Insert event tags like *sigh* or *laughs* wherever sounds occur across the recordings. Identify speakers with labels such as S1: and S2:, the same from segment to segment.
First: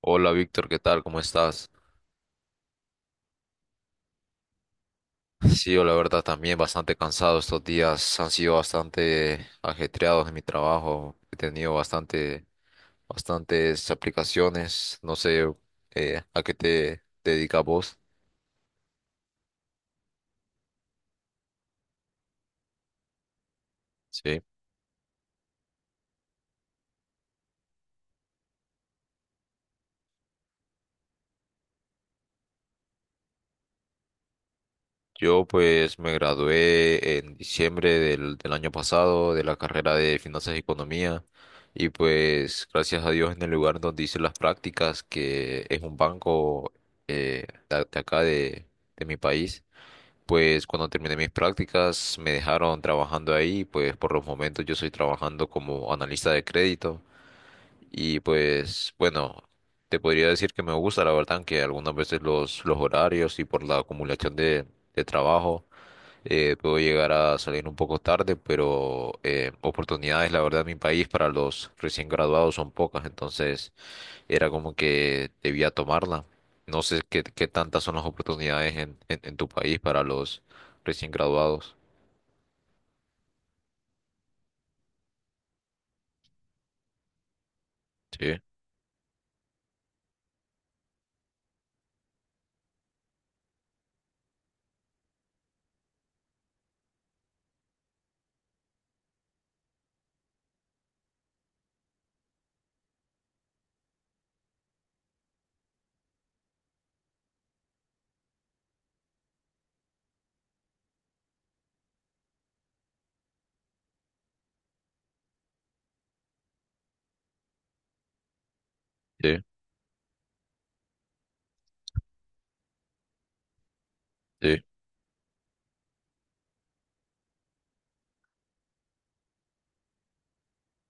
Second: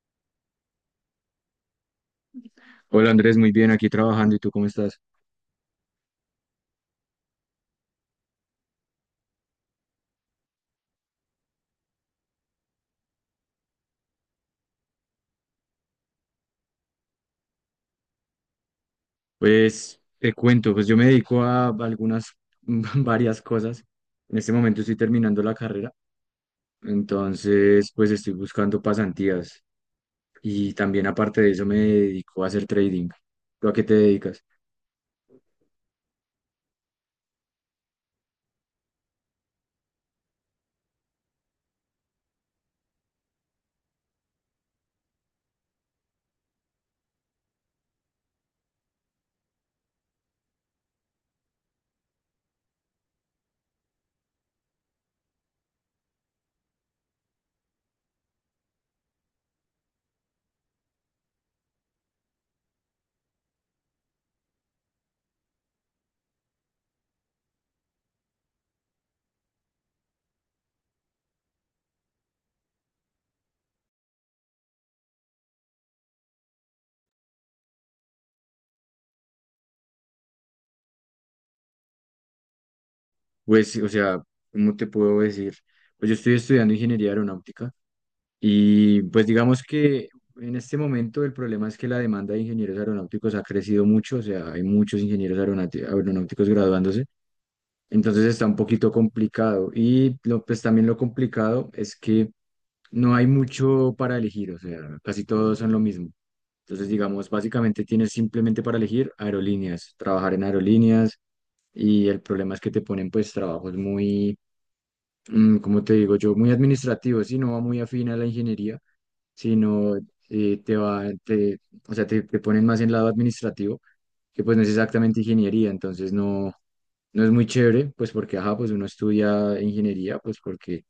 S1: Hola Víctor, ¿qué tal? ¿Cómo estás?
S2: Hola Andrés, muy bien, aquí trabajando. ¿Y tú cómo estás?
S1: Sí, yo la verdad también bastante cansado estos días, han sido bastante ajetreados en mi trabajo, he tenido bastante, bastantes aplicaciones, no sé, a qué te dedicas vos.
S2: Pues te cuento, pues yo me dedico a algunas, *laughs* varias cosas. En
S1: Sí,
S2: este momento estoy terminando la carrera, entonces pues estoy buscando pasantías y también aparte de eso me dedico a hacer trading. ¿Tú a qué te dedicas?
S1: yo pues me gradué en diciembre del año pasado de la carrera de Finanzas y Economía, y pues gracias a Dios, en el lugar donde hice las prácticas, que es un banco, de acá de mi país. Pues cuando terminé mis prácticas me dejaron trabajando ahí. Pues por los momentos yo estoy trabajando como analista de crédito y pues bueno, te podría decir que me gusta, la verdad, que algunas veces los horarios y por la acumulación de trabajo, puedo llegar a salir un poco tarde, pero oportunidades la verdad en mi país para los recién graduados son pocas, entonces era como que debía tomarla. No sé qué, qué tantas son las oportunidades en tu país para los recién graduados.
S2: Pues, o sea, ¿cómo te puedo decir? Pues yo estoy estudiando ingeniería aeronáutica
S1: Sí,
S2: y pues digamos que en este momento el problema es que la demanda de ingenieros aeronáuticos ha crecido mucho, o sea, hay muchos aeronáuticos graduándose. Entonces está un poquito complicado. Y lo, pues también lo complicado es que no hay mucho para elegir, o sea, casi todos son lo mismo. Entonces, digamos, básicamente tienes simplemente para elegir aerolíneas, trabajar en aerolíneas y el problema es que te ponen pues trabajos muy, como te digo yo, muy administrativos y no va muy afín a la ingeniería,
S1: sí,
S2: sino eh, te va, te, o sea, te ponen más en lado administrativo, que pues
S1: sí,
S2: no es exactamente ingeniería, entonces no es muy chévere, pues porque, ajá, pues uno estudia ingeniería, pues porque,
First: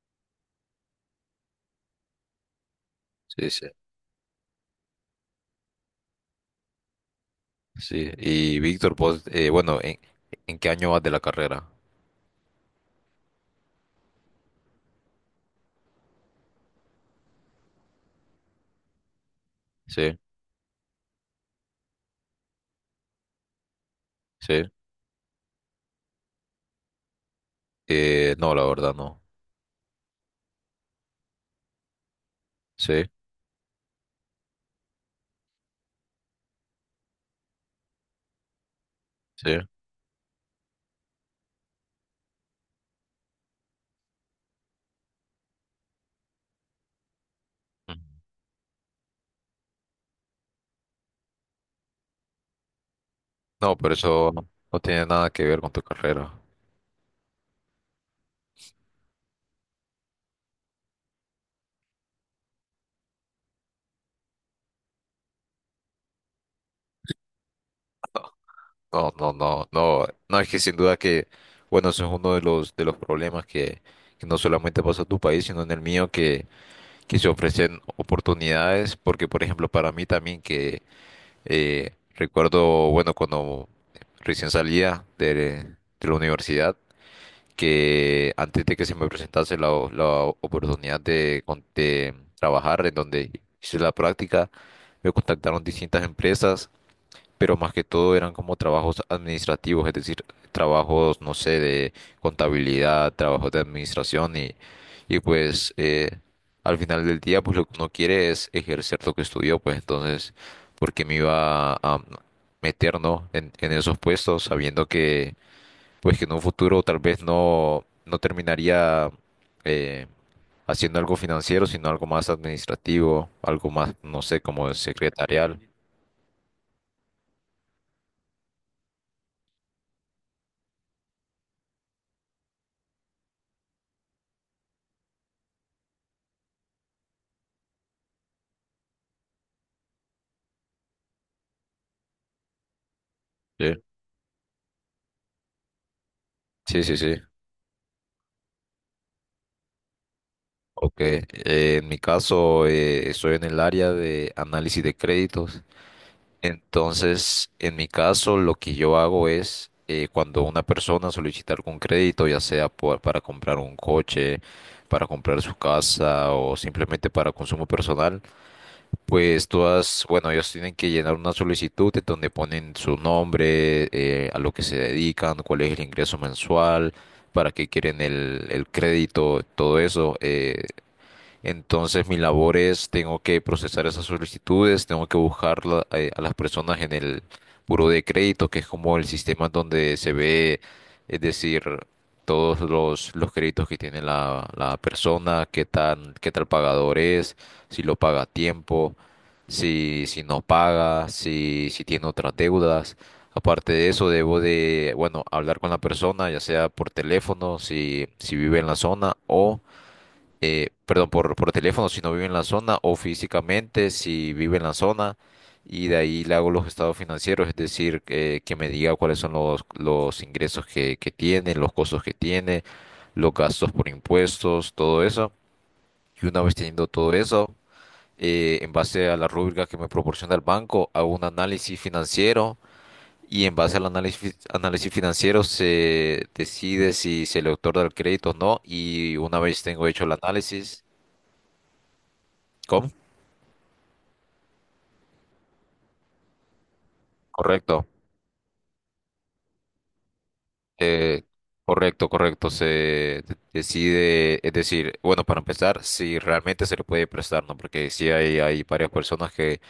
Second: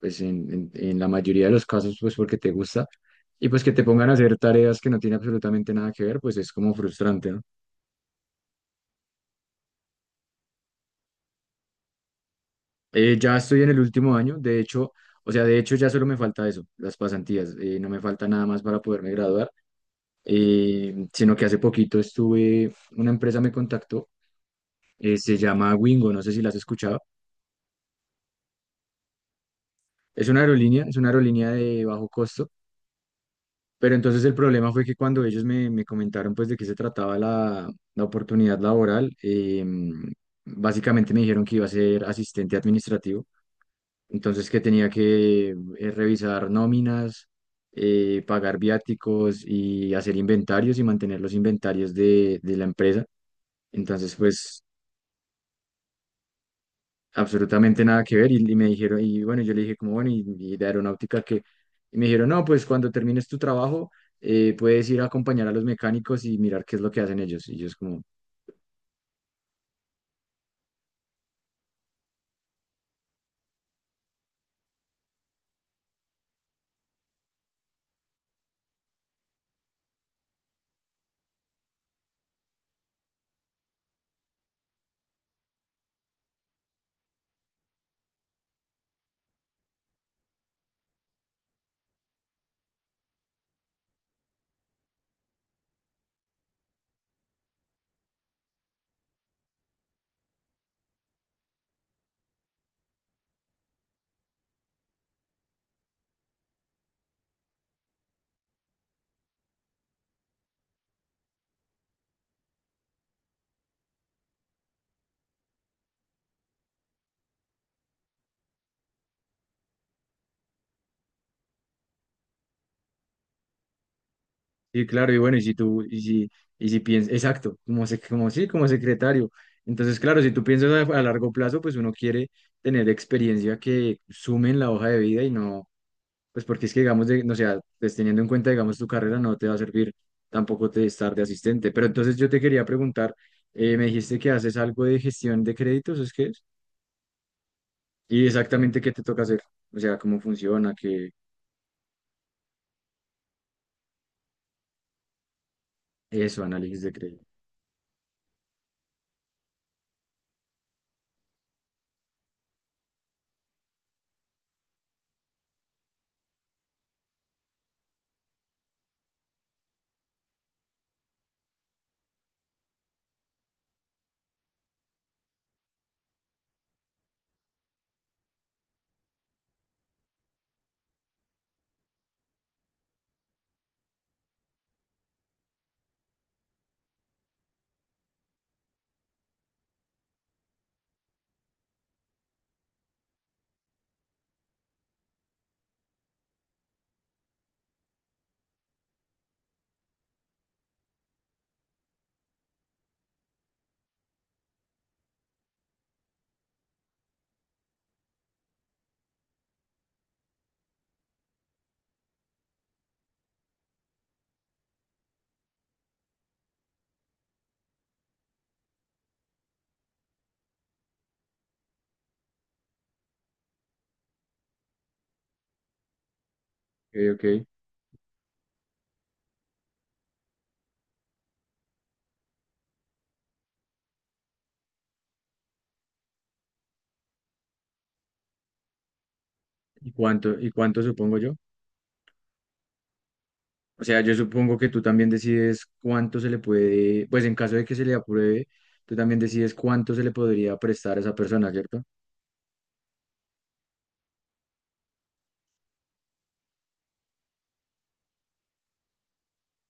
S2: pues en la mayoría de los casos, pues porque te gusta, y
S1: sí,
S2: pues
S1: sí.
S2: que te pongan a hacer tareas que no tienen absolutamente nada que ver, pues es como frustrante, ¿no?
S1: Sí, y Víctor, pues, bueno, en qué año vas de la carrera?
S2: Ya estoy en el último año, de hecho, o sea, de hecho ya solo me falta eso, las pasantías, no me falta nada más para poderme graduar,
S1: Sí,
S2: sino que hace poquito estuve, una empresa me contactó,
S1: sí.
S2: se llama Wingo, no sé si la has escuchado,
S1: No, la verdad no.
S2: es una aerolínea de bajo costo.
S1: Sí,
S2: Pero entonces el problema fue que cuando ellos me comentaron pues de qué se trataba la oportunidad laboral,
S1: sí.
S2: em, básicamente me dijeron que iba a ser asistente administrativo, entonces que tenía que revisar nóminas,
S1: Ujú.
S2: pagar viáticos y hacer inventarios y mantener los inventarios de la empresa.
S1: No, pero
S2: Entonces
S1: eso
S2: pues
S1: no tiene nada que ver con tu carrera.
S2: absolutamente nada que ver. Y me dijeron, y bueno, yo le dije como, bueno, y de aeronáutica que, y me dijeron, no, pues cuando termines tu trabajo, puedes ir a acompañar a los mecánicos y mirar qué es lo que hacen ellos. Y yo es como,
S1: No, no, no, no. No, es que sin duda que, bueno, eso es uno de de los problemas que no solamente pasa en tu país, sino en el mío, que se ofrecen oportunidades, porque por ejemplo para mí también que, recuerdo, bueno, cuando recién salía de la universidad, que antes de que se me presentase la, o- la oportunidad de, con- de trabajar en donde hice la práctica, me contactaron distintas empresas, pero más que todo eran como trabajos administrativos, es decir, trabajos, no sé, de contabilidad, trabajos de administración y pues al final del día pues lo que uno quiere es ejercer lo que estudió, pues entonces, ¿por qué me iba a meter, no, en esos puestos sabiendo que pues que en un futuro tal vez no, no terminaría eh, haciendo algo financiero, sino algo más administrativo, algo más, no sé, como
S2: sí, claro, y bueno, y si
S1: secretarial?
S2: tú, y si piensas, exacto, como, se, como sí, como secretario. Entonces, claro, si tú piensas a largo plazo, pues uno quiere tener experiencia que sume en la hoja de vida y no, pues porque es que, digamos, de, no sea, pues teniendo en cuenta, digamos, tu carrera no te va a servir tampoco te estar de asistente. Pero entonces yo te quería preguntar,
S1: Sí,
S2: me dijiste que haces algo de gestión de créditos, ¿es que es?
S1: sí, sí. Sí.
S2: Y exactamente qué te toca hacer, o sea, cómo funciona,
S1: Ok,
S2: qué,
S1: en mi caso estoy en el área de análisis de créditos.
S2: eso, análisis de crédito.
S1: Entonces, en mi caso, lo que yo hago es, cuando una persona solicita algún crédito, ya sea por- para comprar un coche, para comprar su casa o simplemente para consumo personal, pues todas, bueno, ellos tienen que llenar una solicitud en donde ponen su nombre, a lo que se dedican, cuál es el ingreso mensual, para qué quieren el crédito, todo eso. Entonces, mi labor es, tengo que procesar esas solicitudes, tengo que buscar la- a las personas en el buro de crédito, que es como el sistema donde se ve, es decir, todos los créditos que tiene la persona, qué tan, qué tal pagador es, si lo paga a tiempo, si, si no paga, si, si tiene otras deudas. Aparte de eso, debo de, bueno, hablar con la persona, ya sea por teléfono, si, si vive en la zona, o perdón, por teléfono si no vive en la zona o físicamente si vive en la zona, y de ahí le hago los estados financieros, es decir, que me diga cuáles son los ingresos que tiene, los costos que tiene, los gastos por impuestos, todo eso. Y una vez teniendo
S2: Ok,
S1: todo
S2: ok.
S1: eso, en base a la rúbrica que me proporciona el banco, hago un análisis financiero. Y en base al análisis financiero se decide si se le otorga el crédito o no. Y una vez tengo
S2: ¿Y
S1: hecho el
S2: y cuánto
S1: análisis,
S2: supongo yo?
S1: ¿cómo?
S2: O sea, yo supongo que tú también decides cuánto se le puede, pues en caso de que se
S1: Correcto,
S2: le apruebe, tú también decides cuánto se le podría prestar a esa
S1: eh,
S2: persona, ¿cierto?
S1: correcto, correcto. Se de- decide, es decir, bueno, para empezar, si realmente se le puede prestar, ¿no? Porque sí hay varias personas que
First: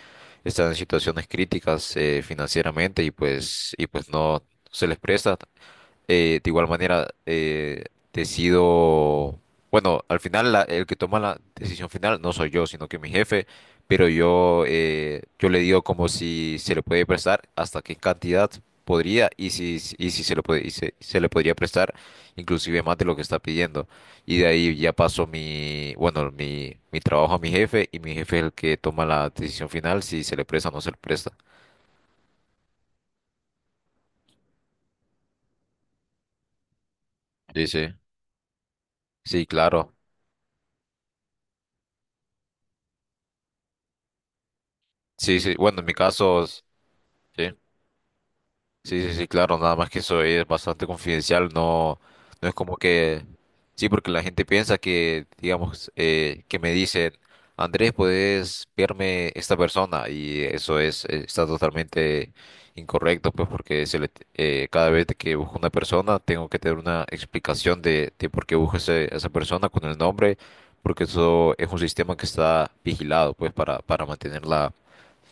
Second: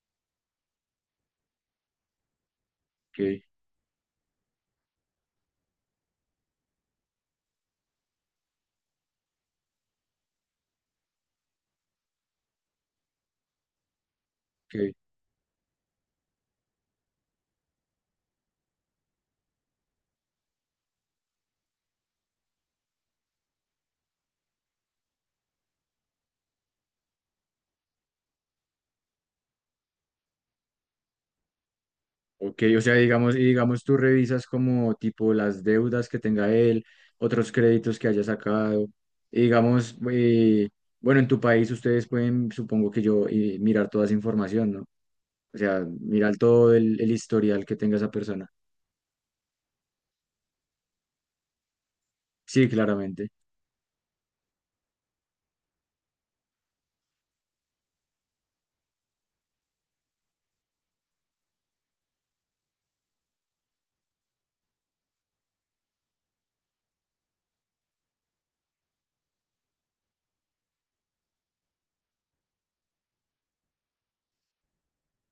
S1: están en situaciones críticas financieramente,
S2: Ok,
S1: y pues no se les presta. De igual manera, decido, bueno, al final la- el que toma la decisión final no soy yo, sino que mi jefe, pero yo,
S2: ok,
S1: yo le digo como si se le puede prestar, hasta qué cantidad podría y si se le puede, y se le podría prestar inclusive más de lo que está pidiendo. Y de ahí ya paso mi, bueno, mi trabajo a mi jefe, y mi jefe es el que toma la decisión final si se le presta o no se le presta.
S2: ok. O sea, digamos, y digamos tú revisas como tipo las deudas que tenga él, otros
S1: Sí, sí.
S2: créditos que haya sacado. Y
S1: Sí, claro.
S2: digamos, bueno, en tu país ustedes pueden, supongo que yo, mirar toda esa información, ¿no?
S1: Sí, sí.
S2: O
S1: Bueno,
S2: sea,
S1: en mi
S2: mirar
S1: caso,
S2: todo el
S1: sí.
S2: historial que tenga esa persona.
S1: Sí, sí, sí, claro, nada más que eso es bastante confidencial, no, no es
S2: Sí,
S1: como que,
S2: claramente.
S1: sí, porque la gente piensa que, digamos, que me dicen, Andrés, puedes verme esta persona, y eso es, está totalmente incorrecto, pues porque se le, cada vez que busco una persona tengo que tener una explicación de por qué busco ese- a esa persona con el nombre, porque eso es un sistema que está vigilado, pues, para mantener la,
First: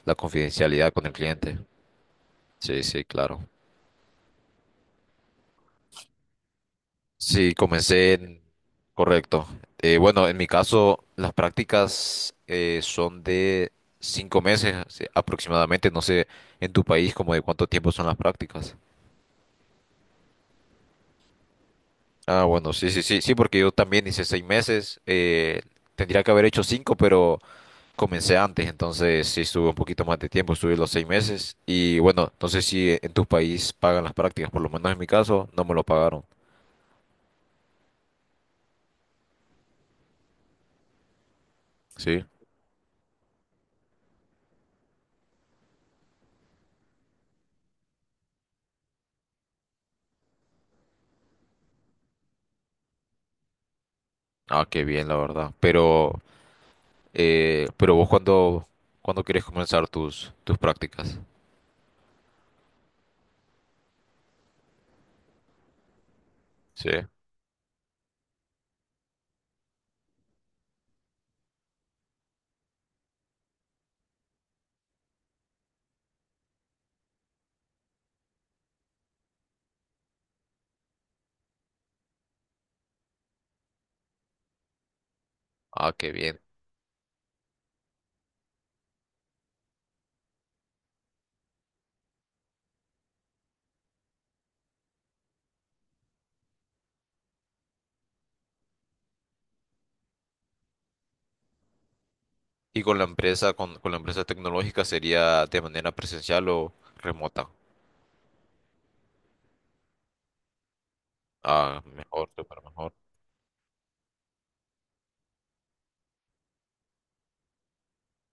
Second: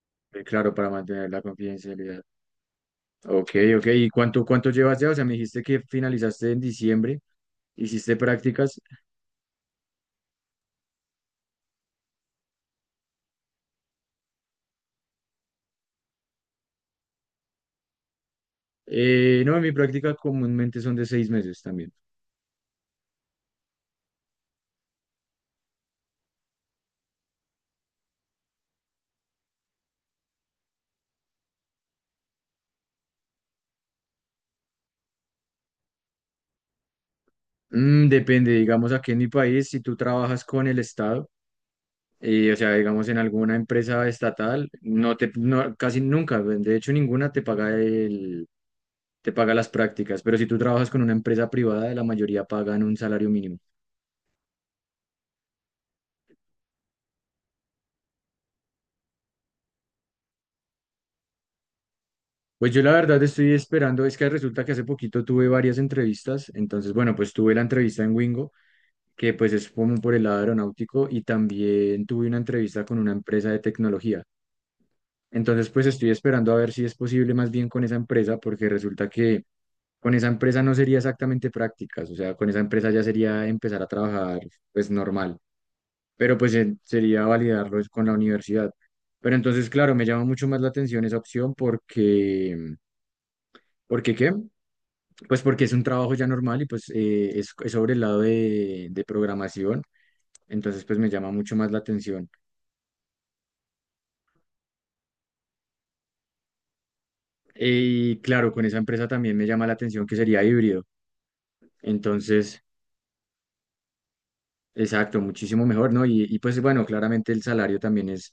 S1: la
S2: Claro, para
S1: confidencialidad con el
S2: mantener la
S1: cliente.
S2: confidencialidad.
S1: Sí, sí, claro.
S2: Ok, ok. ¿Y cuánto llevas ya? O sea, me dijiste que finalizaste en diciembre,
S1: Sí, comencé
S2: hiciste
S1: en...
S2: prácticas.
S1: Correcto. Bueno, en mi caso, las prácticas son de cinco meses, sí, aproximadamente. No sé, en tu país, como de cuánto tiempo son las prácticas.
S2: No, mi práctica comúnmente son de 6 meses también.
S1: Ah, bueno, sí, sí, sí, sí, porque yo también hice seis meses. Tendría que haber hecho cinco, pero comencé antes, entonces sí estuve un poquito más de tiempo, estuve los seis meses. Y bueno, no sé si en tu país pagan las prácticas, por lo menos en mi caso, no me lo pagaron.
S2: Mm, depende, digamos, aquí en mi país, si tú trabajas con el Estado,
S1: Sí.
S2: o sea, digamos, en alguna empresa estatal, no, casi nunca, de hecho, ninguna te paga te paga las prácticas, pero si tú trabajas con una empresa privada, la mayoría pagan un salario mínimo.
S1: Ah, qué bien, la verdad. Pero, pero vos cuando, cuando quieres comenzar tus, tus prácticas.
S2: Pues yo la verdad estoy esperando, es que resulta que hace poquito tuve varias entrevistas,
S1: Sí.
S2: entonces bueno, pues tuve la entrevista en Wingo, que pues es como por el lado aeronáutico, y también tuve una entrevista con una empresa de tecnología. Entonces pues estoy esperando a ver si es posible más bien con esa empresa, porque resulta que con esa empresa no sería exactamente prácticas, o sea, con esa empresa ya sería empezar a trabajar pues normal,
S1: Ah, qué
S2: pero
S1: bien.
S2: pues sería validarlo es con la universidad. Pero entonces, claro, me llama mucho más la atención esa opción porque... ¿Por qué qué? Pues porque es un trabajo ya normal y pues es sobre el lado de programación, entonces pues me llama mucho más la atención.
S1: ¿Y con la empresa, con la empresa tecnológica sería de manera presencial o remota?
S2: Eh, Y claro, con esa empresa también me llama la atención que sería híbrido,
S1: Ah, mejor, súper
S2: entonces,
S1: mejor.
S2: exacto, muchísimo mejor, ¿no? Y, pues bueno, claramente el salario también es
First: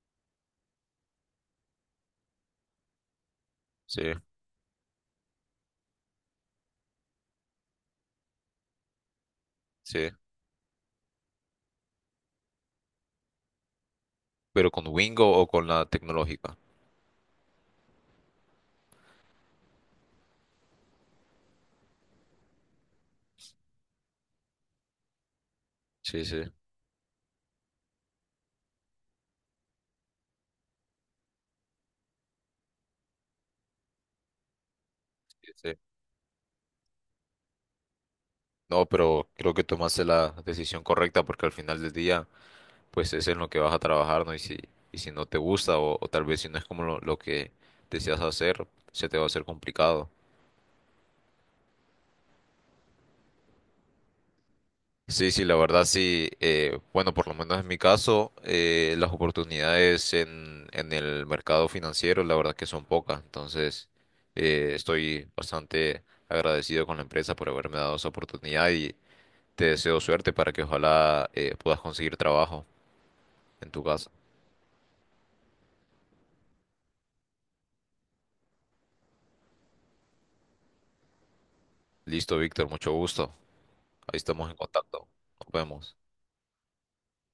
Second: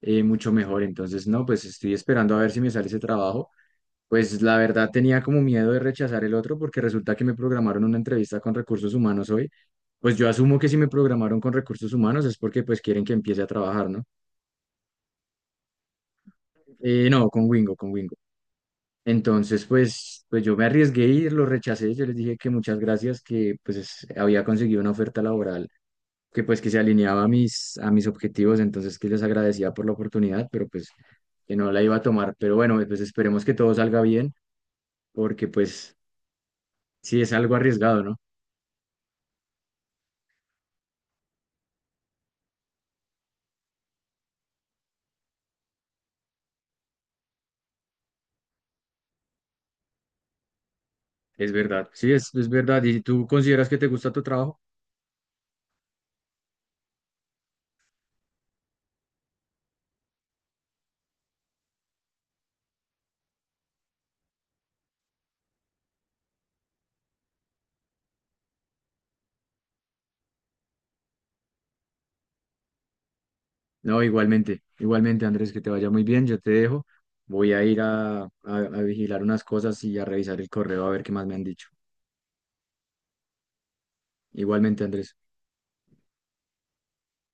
S2: mucho mejor, entonces no, pues estoy esperando a ver si me sale ese trabajo.
S1: Sí,
S2: Pues la verdad tenía como miedo de rechazar el otro porque resulta que me programaron una entrevista con recursos humanos hoy.
S1: sí.
S2: Pues yo asumo que si me programaron con recursos humanos es porque pues quieren que empiece a trabajar, ¿no?
S1: Pero ¿con Wingo o con la tecnológica?
S2: No, con Wingo, con Wingo. Entonces pues, pues yo me arriesgué y lo rechacé. Yo les dije que muchas gracias, que pues es- había conseguido una oferta laboral
S1: Sí,
S2: que
S1: sí,
S2: pues que se alineaba a a mis objetivos, entonces que les agradecía por la oportunidad, pero pues que no la iba a tomar. Pero bueno, pues esperemos que todo salga bien porque
S1: sí, sí.
S2: pues sí es algo arriesgado, ¿no?
S1: No, pero creo que tomaste la decisión correcta porque al final del día, pues es en lo que vas a trabajar, ¿no? Y si no te gusta o tal vez si no es como lo que deseas hacer, se te va a hacer complicado.
S2: Es verdad, sí, es verdad. ¿Y tú consideras que te gusta tu trabajo?
S1: Sí, sí, la verdad sí. Bueno, por lo menos en mi caso, las oportunidades en el mercado financiero, la verdad que son pocas. Entonces, estoy bastante agradecido con la empresa por haberme dado esa oportunidad, y te deseo suerte para que ojalá puedas conseguir trabajo en tu
S2: No,
S1: casa.
S2: igualmente, igualmente, Andrés, que te vaya muy bien. Yo te dejo. Voy a ir a vigilar unas cosas y a revisar el correo a ver qué más me han dicho.
S1: Listo, Víctor, mucho gusto. Ahí estamos en
S2: Igualmente,
S1: contacto.
S2: Andrés.
S1: Nos vemos.